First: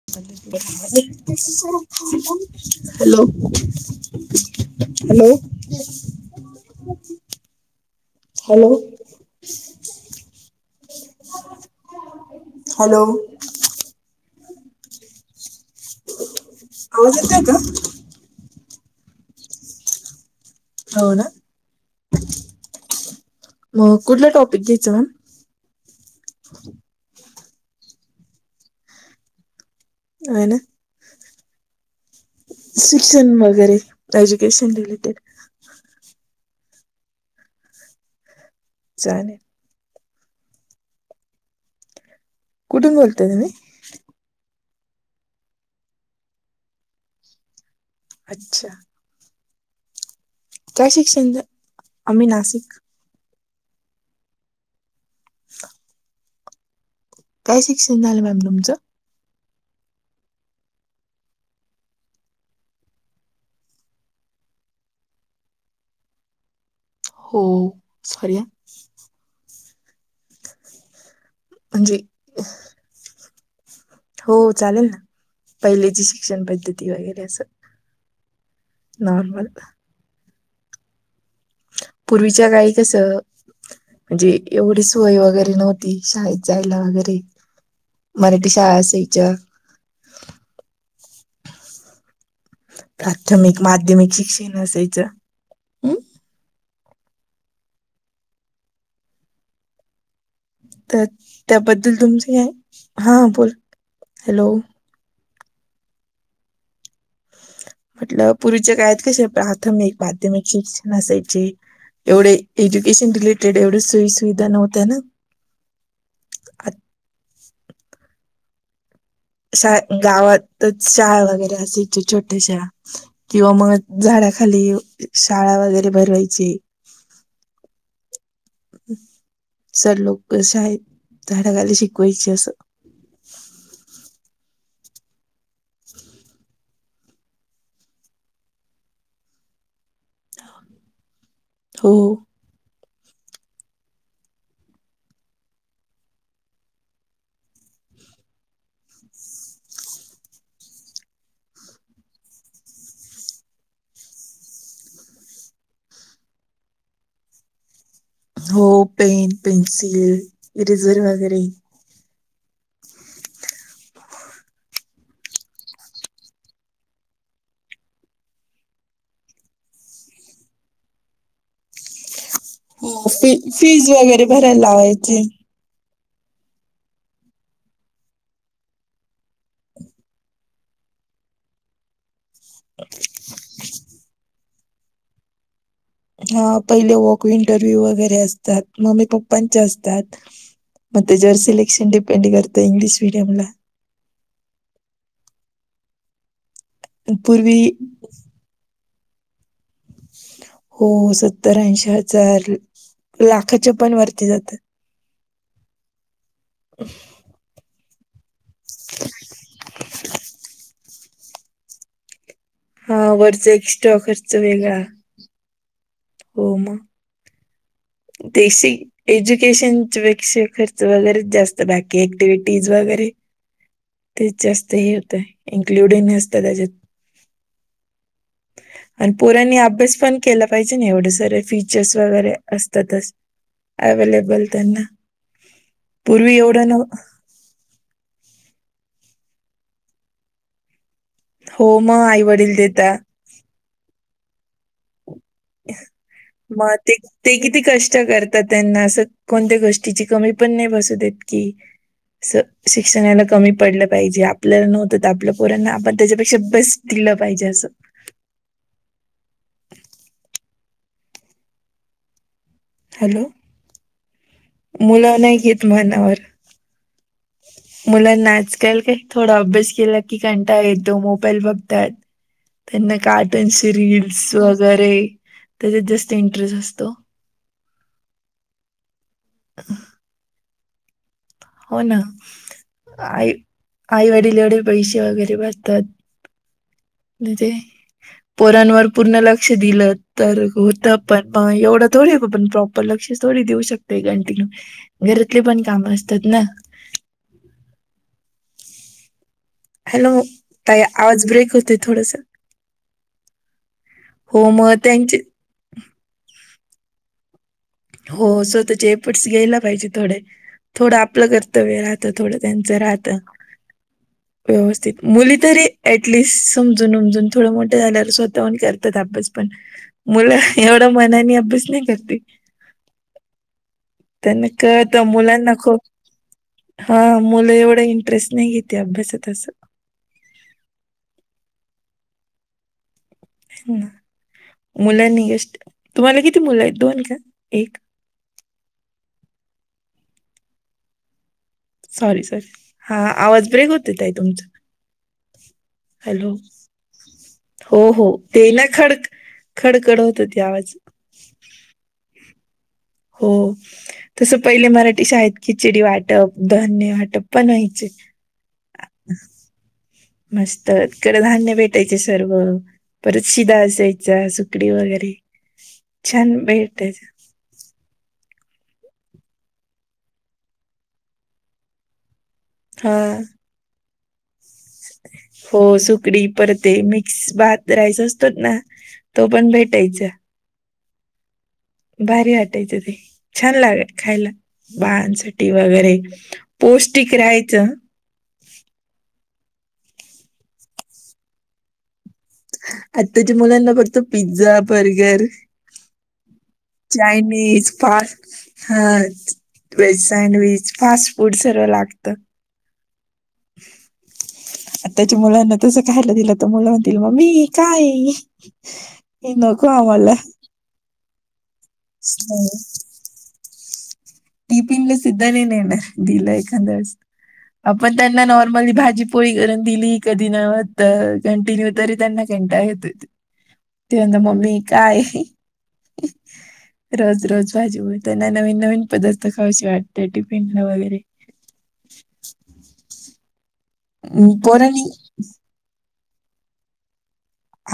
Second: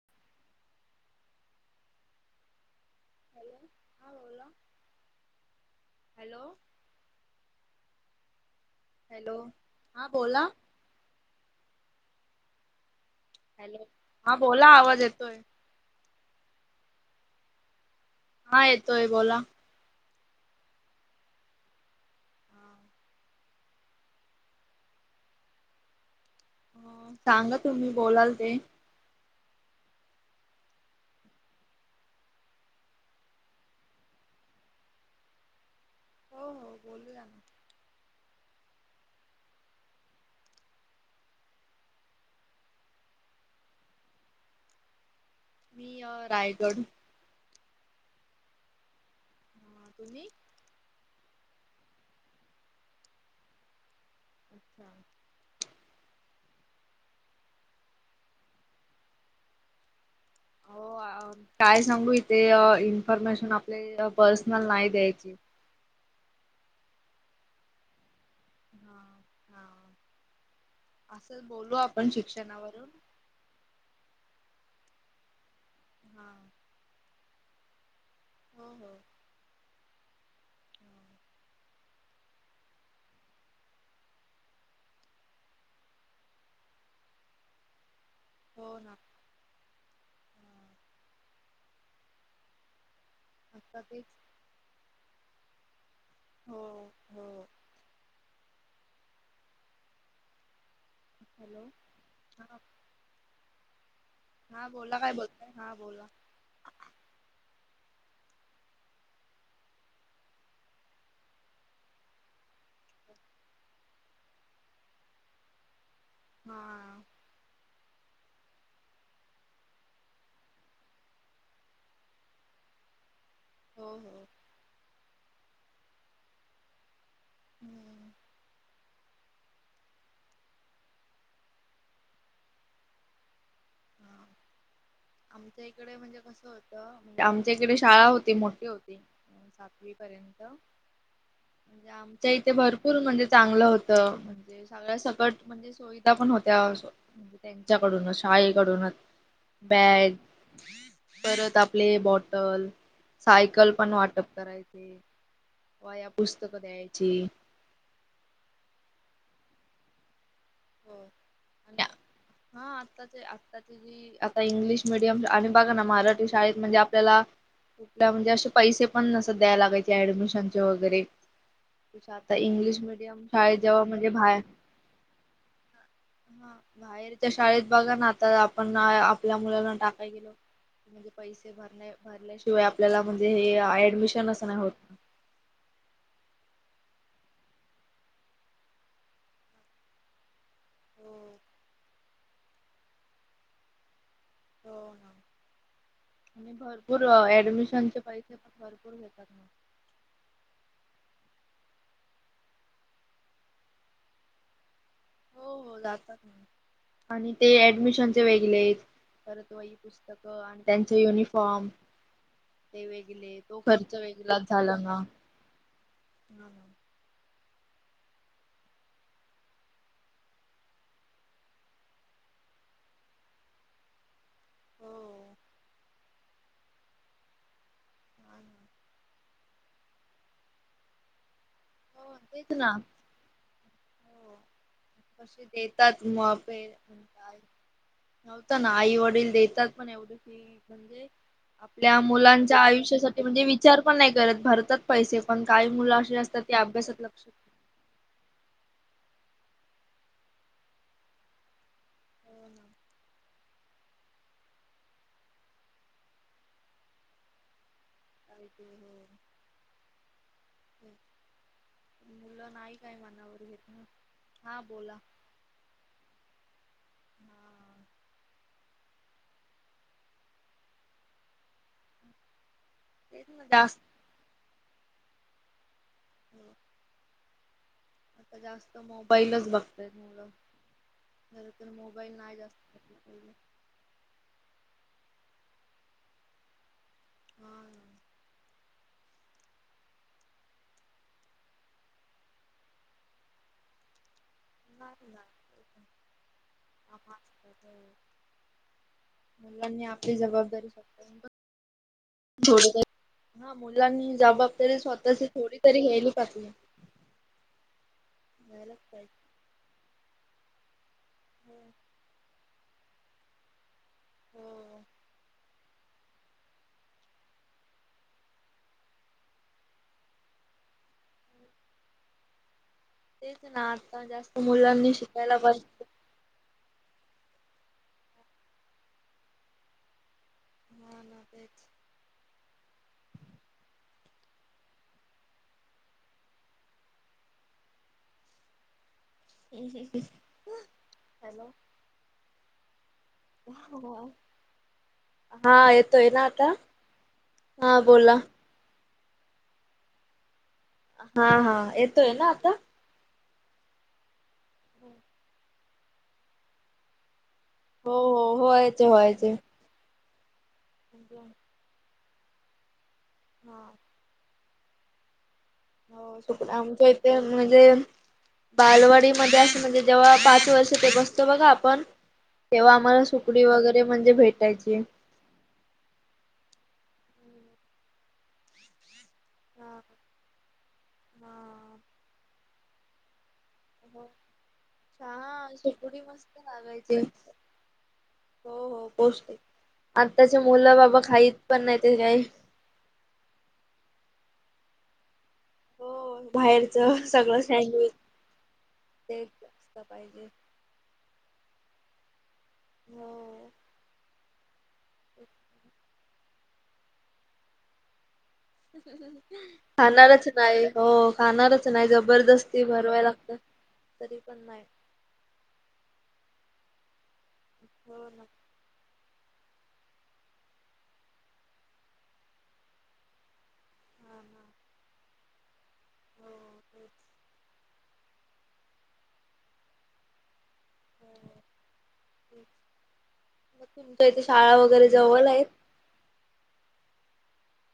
[inaudible] Hello, हा बोला hello. Hello hello. Hello हां बोला. हॅलो. हॅलो, हा बोला आवाज येतोय. आवाज येतोय का? हा येतोय बोला. हो ना. हा. मग कुठलं टॉपिक घ्यायचं मॅम? अ सांगा तुम्ही बोलाल ते. आहे ना. शिक्षण वगैरे, एज्युकेशन रिलेटेड. हो हो बोलू या ना. चालेल. कुठ गेलते तुम्ही? मी अ रायगड. अच्छा. हां तुम्ही? काय शिक्षण झा? आम्ही नाशिक. अच्छा. काय शिक्षण झाल मॅम तुमचं? अहो काय सांगू इथे इन्फॉर्मेशन आपली पर्सनल नाही द्यायची. हो सॉरी हं. हा हा असंच बोलू म्हणजे आपण शिक्षणावरून. हो चालेल ना. पहिलेची हा शिक्षण पद्धती वगैरे असं. हो हो नॉर्मल. हा पूर्वीच्या काळी कसं म्हणजे एवढी सोय वगैरे नव्हती शाळेत जायला वगैरे. मरठी शाळा हो ना असायच्या. हा प्राथमिक, आता तेच माध्यमिक शिक्षण असायचं. हम्म हो हो तर हॅलो त्याबद्दल तुमच हा काय- हा बोल हॅलो. हा बोला काय बोलताय? हा बोला. म्हटलं पूर्वीच्या काळात कसे प्राथमिक माध्यमिक शिक्षण असायचे एवढे एज्युकेशन रिलेटेड एवढ्या सोयी सुविधा नव्हत्या ना. आत- हां. शा गावातच शाळा वगैरे असायची छोट्याशा. किंवा हो मग हो झाडाखाली शाळा वगैरे भरवायची. हम्म सर लोक शाळेत झाडाखाली शिकवायची असं. हा आमच्या इकडे म्हणजे कसं होतं. म्हणजे आमच्या इकडे शाळा होती मोठी होती सातवी पर्यंत. म्हणजे हो आमच्या इथे भरपूर. भरपूर म्हणजे चांगलं होतं म्हणजे सगळ्या सकट म्हणजे सुविधा पण होत्या. म्हणजे त्यांच्याकडूनच शाळेकडूनच. बॅग परत आपले बॉटल सायकल पण वाटप करायचे. वह्या पुस्तक द्यायची. हो पेन, पेन्सिल, इरेझर हो. वगैरे हा आता ते आ त आता इंग्लिश मिीडियम आणि बघा ना मराठी शाळेत म्हणजे आपल्याला. कुठल्या म्हणजे असे पैसे पण नस द्याय लागायचे ऍडमिशनचे वगैर. तु आता इंग्लिश हो मिीडियम फी शाळेत जेव्हा फीज म्हणजे वगैरे बाहेर. भरायला लावायची हा बाहेरच्या शाळेत बघा ना आता आपण आपल्या मुलांना टाकायला गेलो की. म्हणजे पैसे भरण्या भरल्याशिवाय आपल्याला म्हणजे हे ऍडमिशन असं नाही होत. हा पहिले वक इंटरव्ह्यू वगैरे असतात मम्मी पप्पांचे असतात. मग त्याच्यावर सिलेक्शन डिपेंड करत इंग्लिश मीडियम ला. हो ना आणि भरपूर पूर्वी ऍडमिशनचे पैसे. भरपूर घेतात मग. हो सत्तरऐंशी हजार. लाखाचे पण वरती जातात. हो हो [inaudible] जातात आणि ते ऍडमिशन. वेगळे परत वई पुस्तकं आणि त्यांच युनिफॉर्म. ते हा वेगळे वरचा तो खर्च एक्स्ट्रा वेगळाच झाला वेगळा ना. हो मग. देशीी एज्युकेशनच्या पेक्षा खर्च वगैरेच जास्त बाकी ऍक्टिव्हटीज वगैरे. ते जास्त हे होतं हो इन्क्लूडसत त्याच्यात [inaudible] आणि पुरांनी अभ्यास पण केला पाहिजे ना एवढे सारे फीचर्स हो वगैरे तेच ना असतातच. अवेलेबल त्यांना कसे देतात पूर्वी एवढं न नव्हत ना आई वडील देतात पण एवढं की म्हणजे हो, आपल्या मग आई-वडील मुलांच्या देतात. आयुष्यासाठी. ते म्हणजे विचार पण नाही करत भरतात पैसे पण काही मुलं असे असतात. ते मग अभ्यासात लक्ष तीची. किती कष्ट करतात त्यांना असं कोणत्या गोष्टीची कमी पण नाही बसू देत की. हो ना, शिक्षणाला कमी पडलं पाहिजे आपलं नव्हतं तर आपल्या पोरांना आपण त्याच्यापेक्षा बस्ट दिलं पाहिजे असं [inaudible] काय हॅलो. मनावर घेत ना हा बोला मुलं नाही घेत म्हणावर हा मुलांना आजकाल काय थोडा अभ्यास केला की कंटाळा येतो मोबाईल बघतात ह त्यांना तेच ना कार्टनची जास्त रीलीलस वगैरे त्याच्यात जास्त इंटरेस्ट असतो आता जास्त मोबाईलच बघतय मुल. खरं तर हो ना. मोबाईल नाही जास्त पाहिज. आई आईवडील एवढे पैसे वगैरे भरतात म्हणजे हा ना. पोरांवर पूर्ण लक्ष दिलं तर होत पण मग एवढं थोडे पण प्रॉ ण लक्ष थोडी देऊ शकतय गणटीन नाही ना घरातले पण काम असतात ना काम असतात मुलांनी आपली हॅलो जबाबदारी ताई आवाज ब्रेक होते थोडस सोपत हा मुलांनी हो मग जबाबदारी त्यांचे स्वतःची थोडी तरी घ्यायली पातली. हो स्वतःचेपटस घ्यायला पाहिजे थोडे. थोडं आपलं पाहिजे कर्तव्य राहतं थोडं त्यांच राहत. हो व्यवस्थित मुली तरी ऍटलिस्ट समजून उमजून थोडं मोठं झाल्यावर स्वतःहण करतात अभ्यास पण मुलं एवढा मनानी अभ्यास नाही करती. तेच ना जास्त त्यांना मुलांनी कळतं मुला शिकायला नको पाहिजे. हा मुलं एवढा इंटरेस्ट नाही घेते अभ्यासात असं. हा ना तेच. मुलांनी गष्ट. तुम्हाला किती मुलं आहेत दोन का एक? हॅलो. सॉरी सॉरी हा आवाज ब्रेक होतो ताई आहे तुमचा हा येतोय ना हॅलो आता? हा हो हो बोला ते ना खड खडकड होत ते आवाज हा हा येतोय ना आता? हो तसं पहिले मराठी शाळेत खिचडी वाटप धान्य वाटप. पण व्हायचे हो हो होयचे होयचे. मस्त कड धान्य भेटायचे सर्व परत शिदा हा असायची चा सुकडी वगैरे हो छान सुप आमच्या भेटायचं इथे म्हणजे. बालवाडीमध्ये असं म्हणजे जेव्हा पाच वर्ष ते बसतो बघा आपण तेव्हा आम्हाला हा सुकडी वगैरे म्हणजे भेटायची. हो सुकडी परते मिक्स भात राईस असतोच ना. तो पण हा भेटायचा हा. भारी वाटायचं ते छान लागय. हो खायला बाळांसाठी छान वगैरे सुकुडी मस्त लागायची पौष्टिक राहायचं. हो हो पौष्टिक आत्ताच्या मुलं बाबा खाईत पण नाही ते काही. आताच्या मुलांना फक्त पिझ्झा बर्गर हो. बाहेरच सगळं चायनीज सँडविच पास हा तेच असलं व्हेज पाहिजे सँडविच फास्ट फूड सर्व लागत. हो. [unintelligible] आता चा मुलांना तसं खायला दिलं तर मुलं म्हणतील मम्मी काय आहे हे. हम्म हम्म नको आम्हाला खाणारच नाही. हो खाणारच नाही जबरदस्ती भरवाय लागत. टिफिन सुद्धा नाही नेणार दिलं एखादवेळस आपण हो ना त्यांना नॉ [unintelligible] भाजी पोळी करून दिली कधी नव्हत कंटिन्यूतरी त्यांना कंटाळा येतोय. ते आता हा ना मम्मी काय हो तेच रोज रोज. भाजी पोळी त्यांना नवीन नवीन पदार्थ खावेशे वाटते टिफिन ला वगैरे. तर. तेच. मग तुमच्या इथे अं, शाळा पोरांनी वगैरे जवळ आहेत?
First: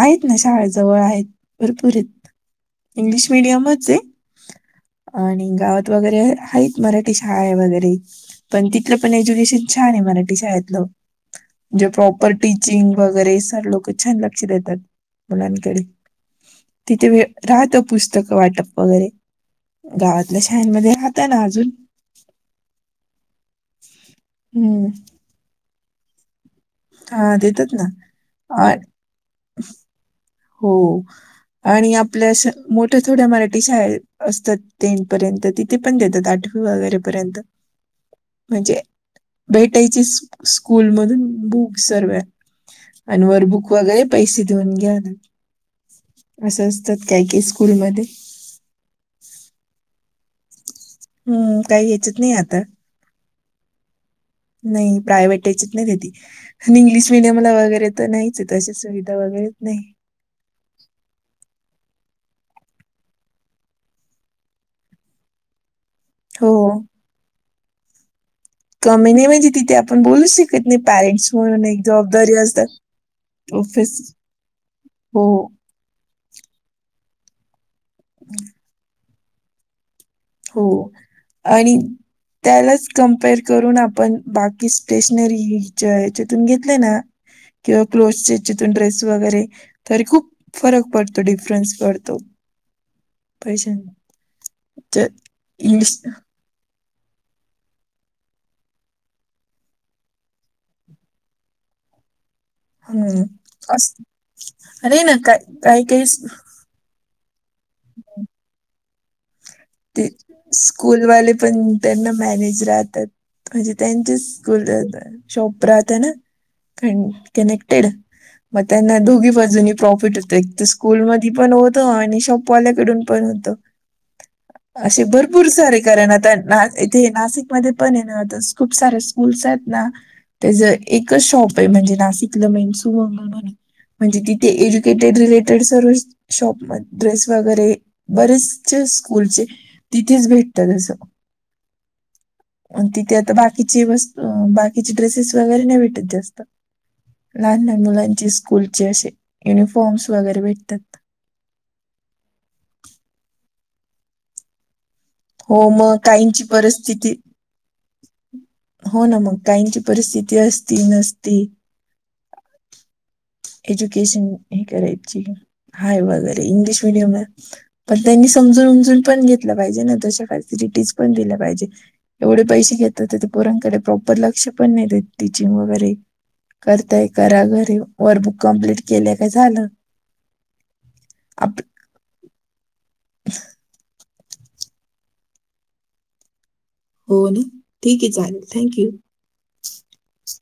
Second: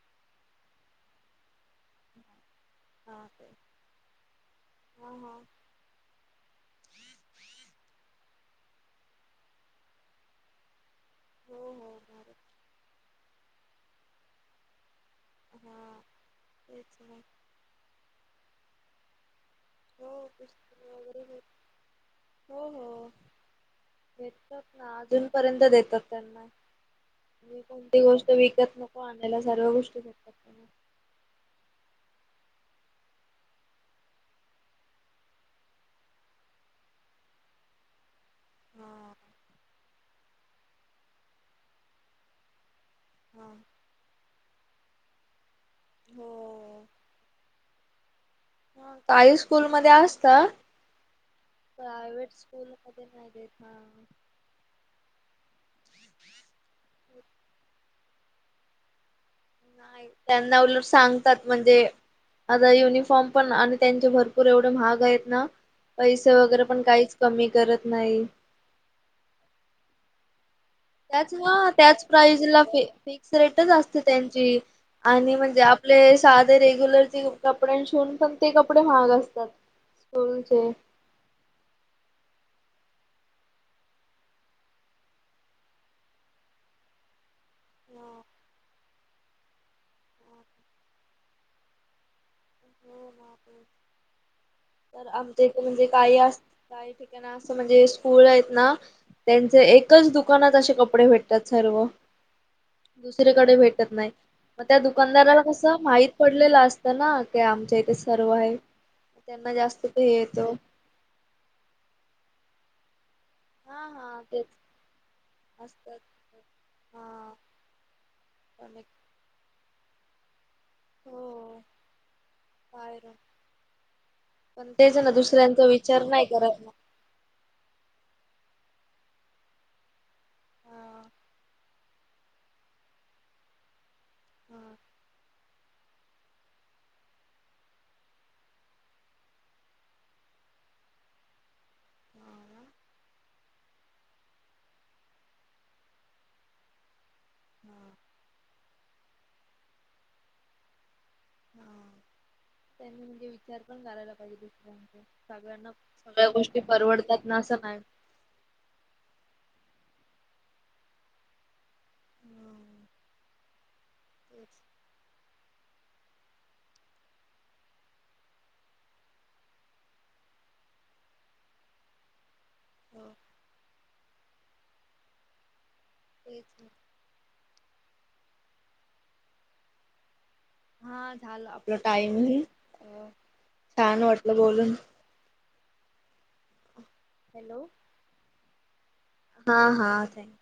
आहेत ना शाळेजवळ आहेत भरपूर आहेत इंग्लिश हा ते मिडियमच ये. हा हा आणि गावात वगैरे आहेत. मराठी शाळा आहे वगैरे, पण तिथलं पण एज्युकेशन छान आहे मराठी शाळेतलं. हो जे हो प्रॉपर भारत टीचिंग वगैरे सर लोक छान लक्ष देतात मुलांकडे हा तेच तिथे ना वेळ राहत पुस्तक वाटप वगैरे हो गावातल्या पुस्तक शाळांमध्ये वगैरे राहतं ना भेट अजून. हो हो देतात हं. ना अजून पर्यंत देतात त्यांना. हां, देतात ना. कोणती गोष्ट आ विकत नको आणायला सर्व गोष्टी भेटतात. त्यांना. हो आणि आपल असं मोठ्या थोड्या मराठी शाळेत असतात टेन पर्यंत तिथे पण देतात आठ वगैरेपर्यंत. म्हणजे हा भेटायची स्कूल मधून बुक सर्व्या. अन वर हा बुक वगैरे पैसे देऊन घ्याना. असं हो असतात काय केस स्कूलमध्ये. हा काही स्कूलमध्ये असता. हम्म काही याच्यात प्रायव्हेट नाही आता स्कूल मध्ये नाय देत ना. नाई प्रायव्हेट याच्यात नाय देती. आणि इंग्लिश मिडियमला वगैरे तर नाहीचयेत अशी सुविधा वगैरे. नाही नाहीत त्यांना उलट सांगतात म्हणजे आता युनिफॉर्म पण आणि त्यांचे भरपूर एवढे महाग येत ना. पैसे हो वगैरे पण काहीच कमी करत नाही. कमी नाही बाई तिथे आपण बोलूशी त्याच ह त्याच प्राइजला असतात फि-फिक्स रेटच ऑफिस असते त्यांची. हो आणि म्हणजे आप आपले साधे रेग्युलरचे कपड्यां शिवून पण ते कपडे महाग असतात. स्कूलचे. हो आणि त्यालाच कम्पेअर करून आपण बाकी स्टेशनरीच्या ह्याच्यातून घेतले ना हो किंवा [unintelligible] ड्रेस वगैरे. तरी खूप फरक पडतो डिफरन्स पडतो हो महाग पैशे तर आमच्या इथ म्हणजे काही अस, काही ठिकाण असं म्हणजे स्कूल आहेत ना. त्यांच एकच दुकानात अशे कपडे भेटतात सर्व. हम्म. दुसरीकडे भेटत अस- नाय मग त्या अरे ना काय दुकानदाराला कसं काही काही माहीत स- पडलेलं असत. तर ना ते आमच्या इथे सर्व हाय त्यांना जास्त ते हे येतो स्कूलवाले पण त्यांना मॅनेज राहतात. हा हा तेच [unintelligible] शॉप राहत असतात. आहे ना हा कनेक्टेड. मग पण एक त्यांना दोघी बाजूनी प्रॉफीट होतं एक स्कूलमधी पण हो होत. आणि शॉपवाल्याकडून बाहेरून पण होतं. पण तेच असे ना भरपूर दुसऱ्यांचा सारे विचार कारण नाही आता करत मग. [unintelligible] ते नाशिकमध्ये पण ये ना आता खूप सारे स्कूल्स आहेतना त्याच हा एकच शॉप म्हणजे नाशिक मेन सुंग म्हण म्हणजे तिथे हा एज्युकेटेड रिलेटेड सर्व. शॉप मध्ये ड्रेस वगैरे बरेचसे स्कूलचे. तिथेच भेटतं तसं. हा तिथे आता बाकीची वस्त बाकीचे ड्रेसेस वगैरे नाही भेटत जास्त. लहान हा लहान मुलांचे स्कूलचे असे युनिफॉर्म्स वगैरे भेटतात. हा त्यांनी म्हणजे विचार पण करायला पाहिजे दुसऱ्यांचा. हो सगळ्यांना मग सगळ्या काहींची गोष्टी परिस्थिती परवडतात ना असं नाही. हो ना मग काहीची परिस्थिती असती नसती. एज्युकेशन हे करायची हाय वगैरे इंग्लिश मीडियम आहे. पण त्यांनी समजून उमजून पण घेतलं पाहिजे, ना तश्या फॅसिलिटीज पण दिल्या पाहिजे. एवढे पैसे घेतात हो त्या पोरांकडून, प्रॉपर लक्ष पण नाही देत टीचिंग वगैरे तेच ना. करताय. घरा घरी वर्कबुक कमप्लीट केले काय झालं. हा झालं आप आपला टाइमिंग छान वाटलं बोलून. हो ना हॅलो ठीक आहे चालेल थँक यू. हा हा थँक्यू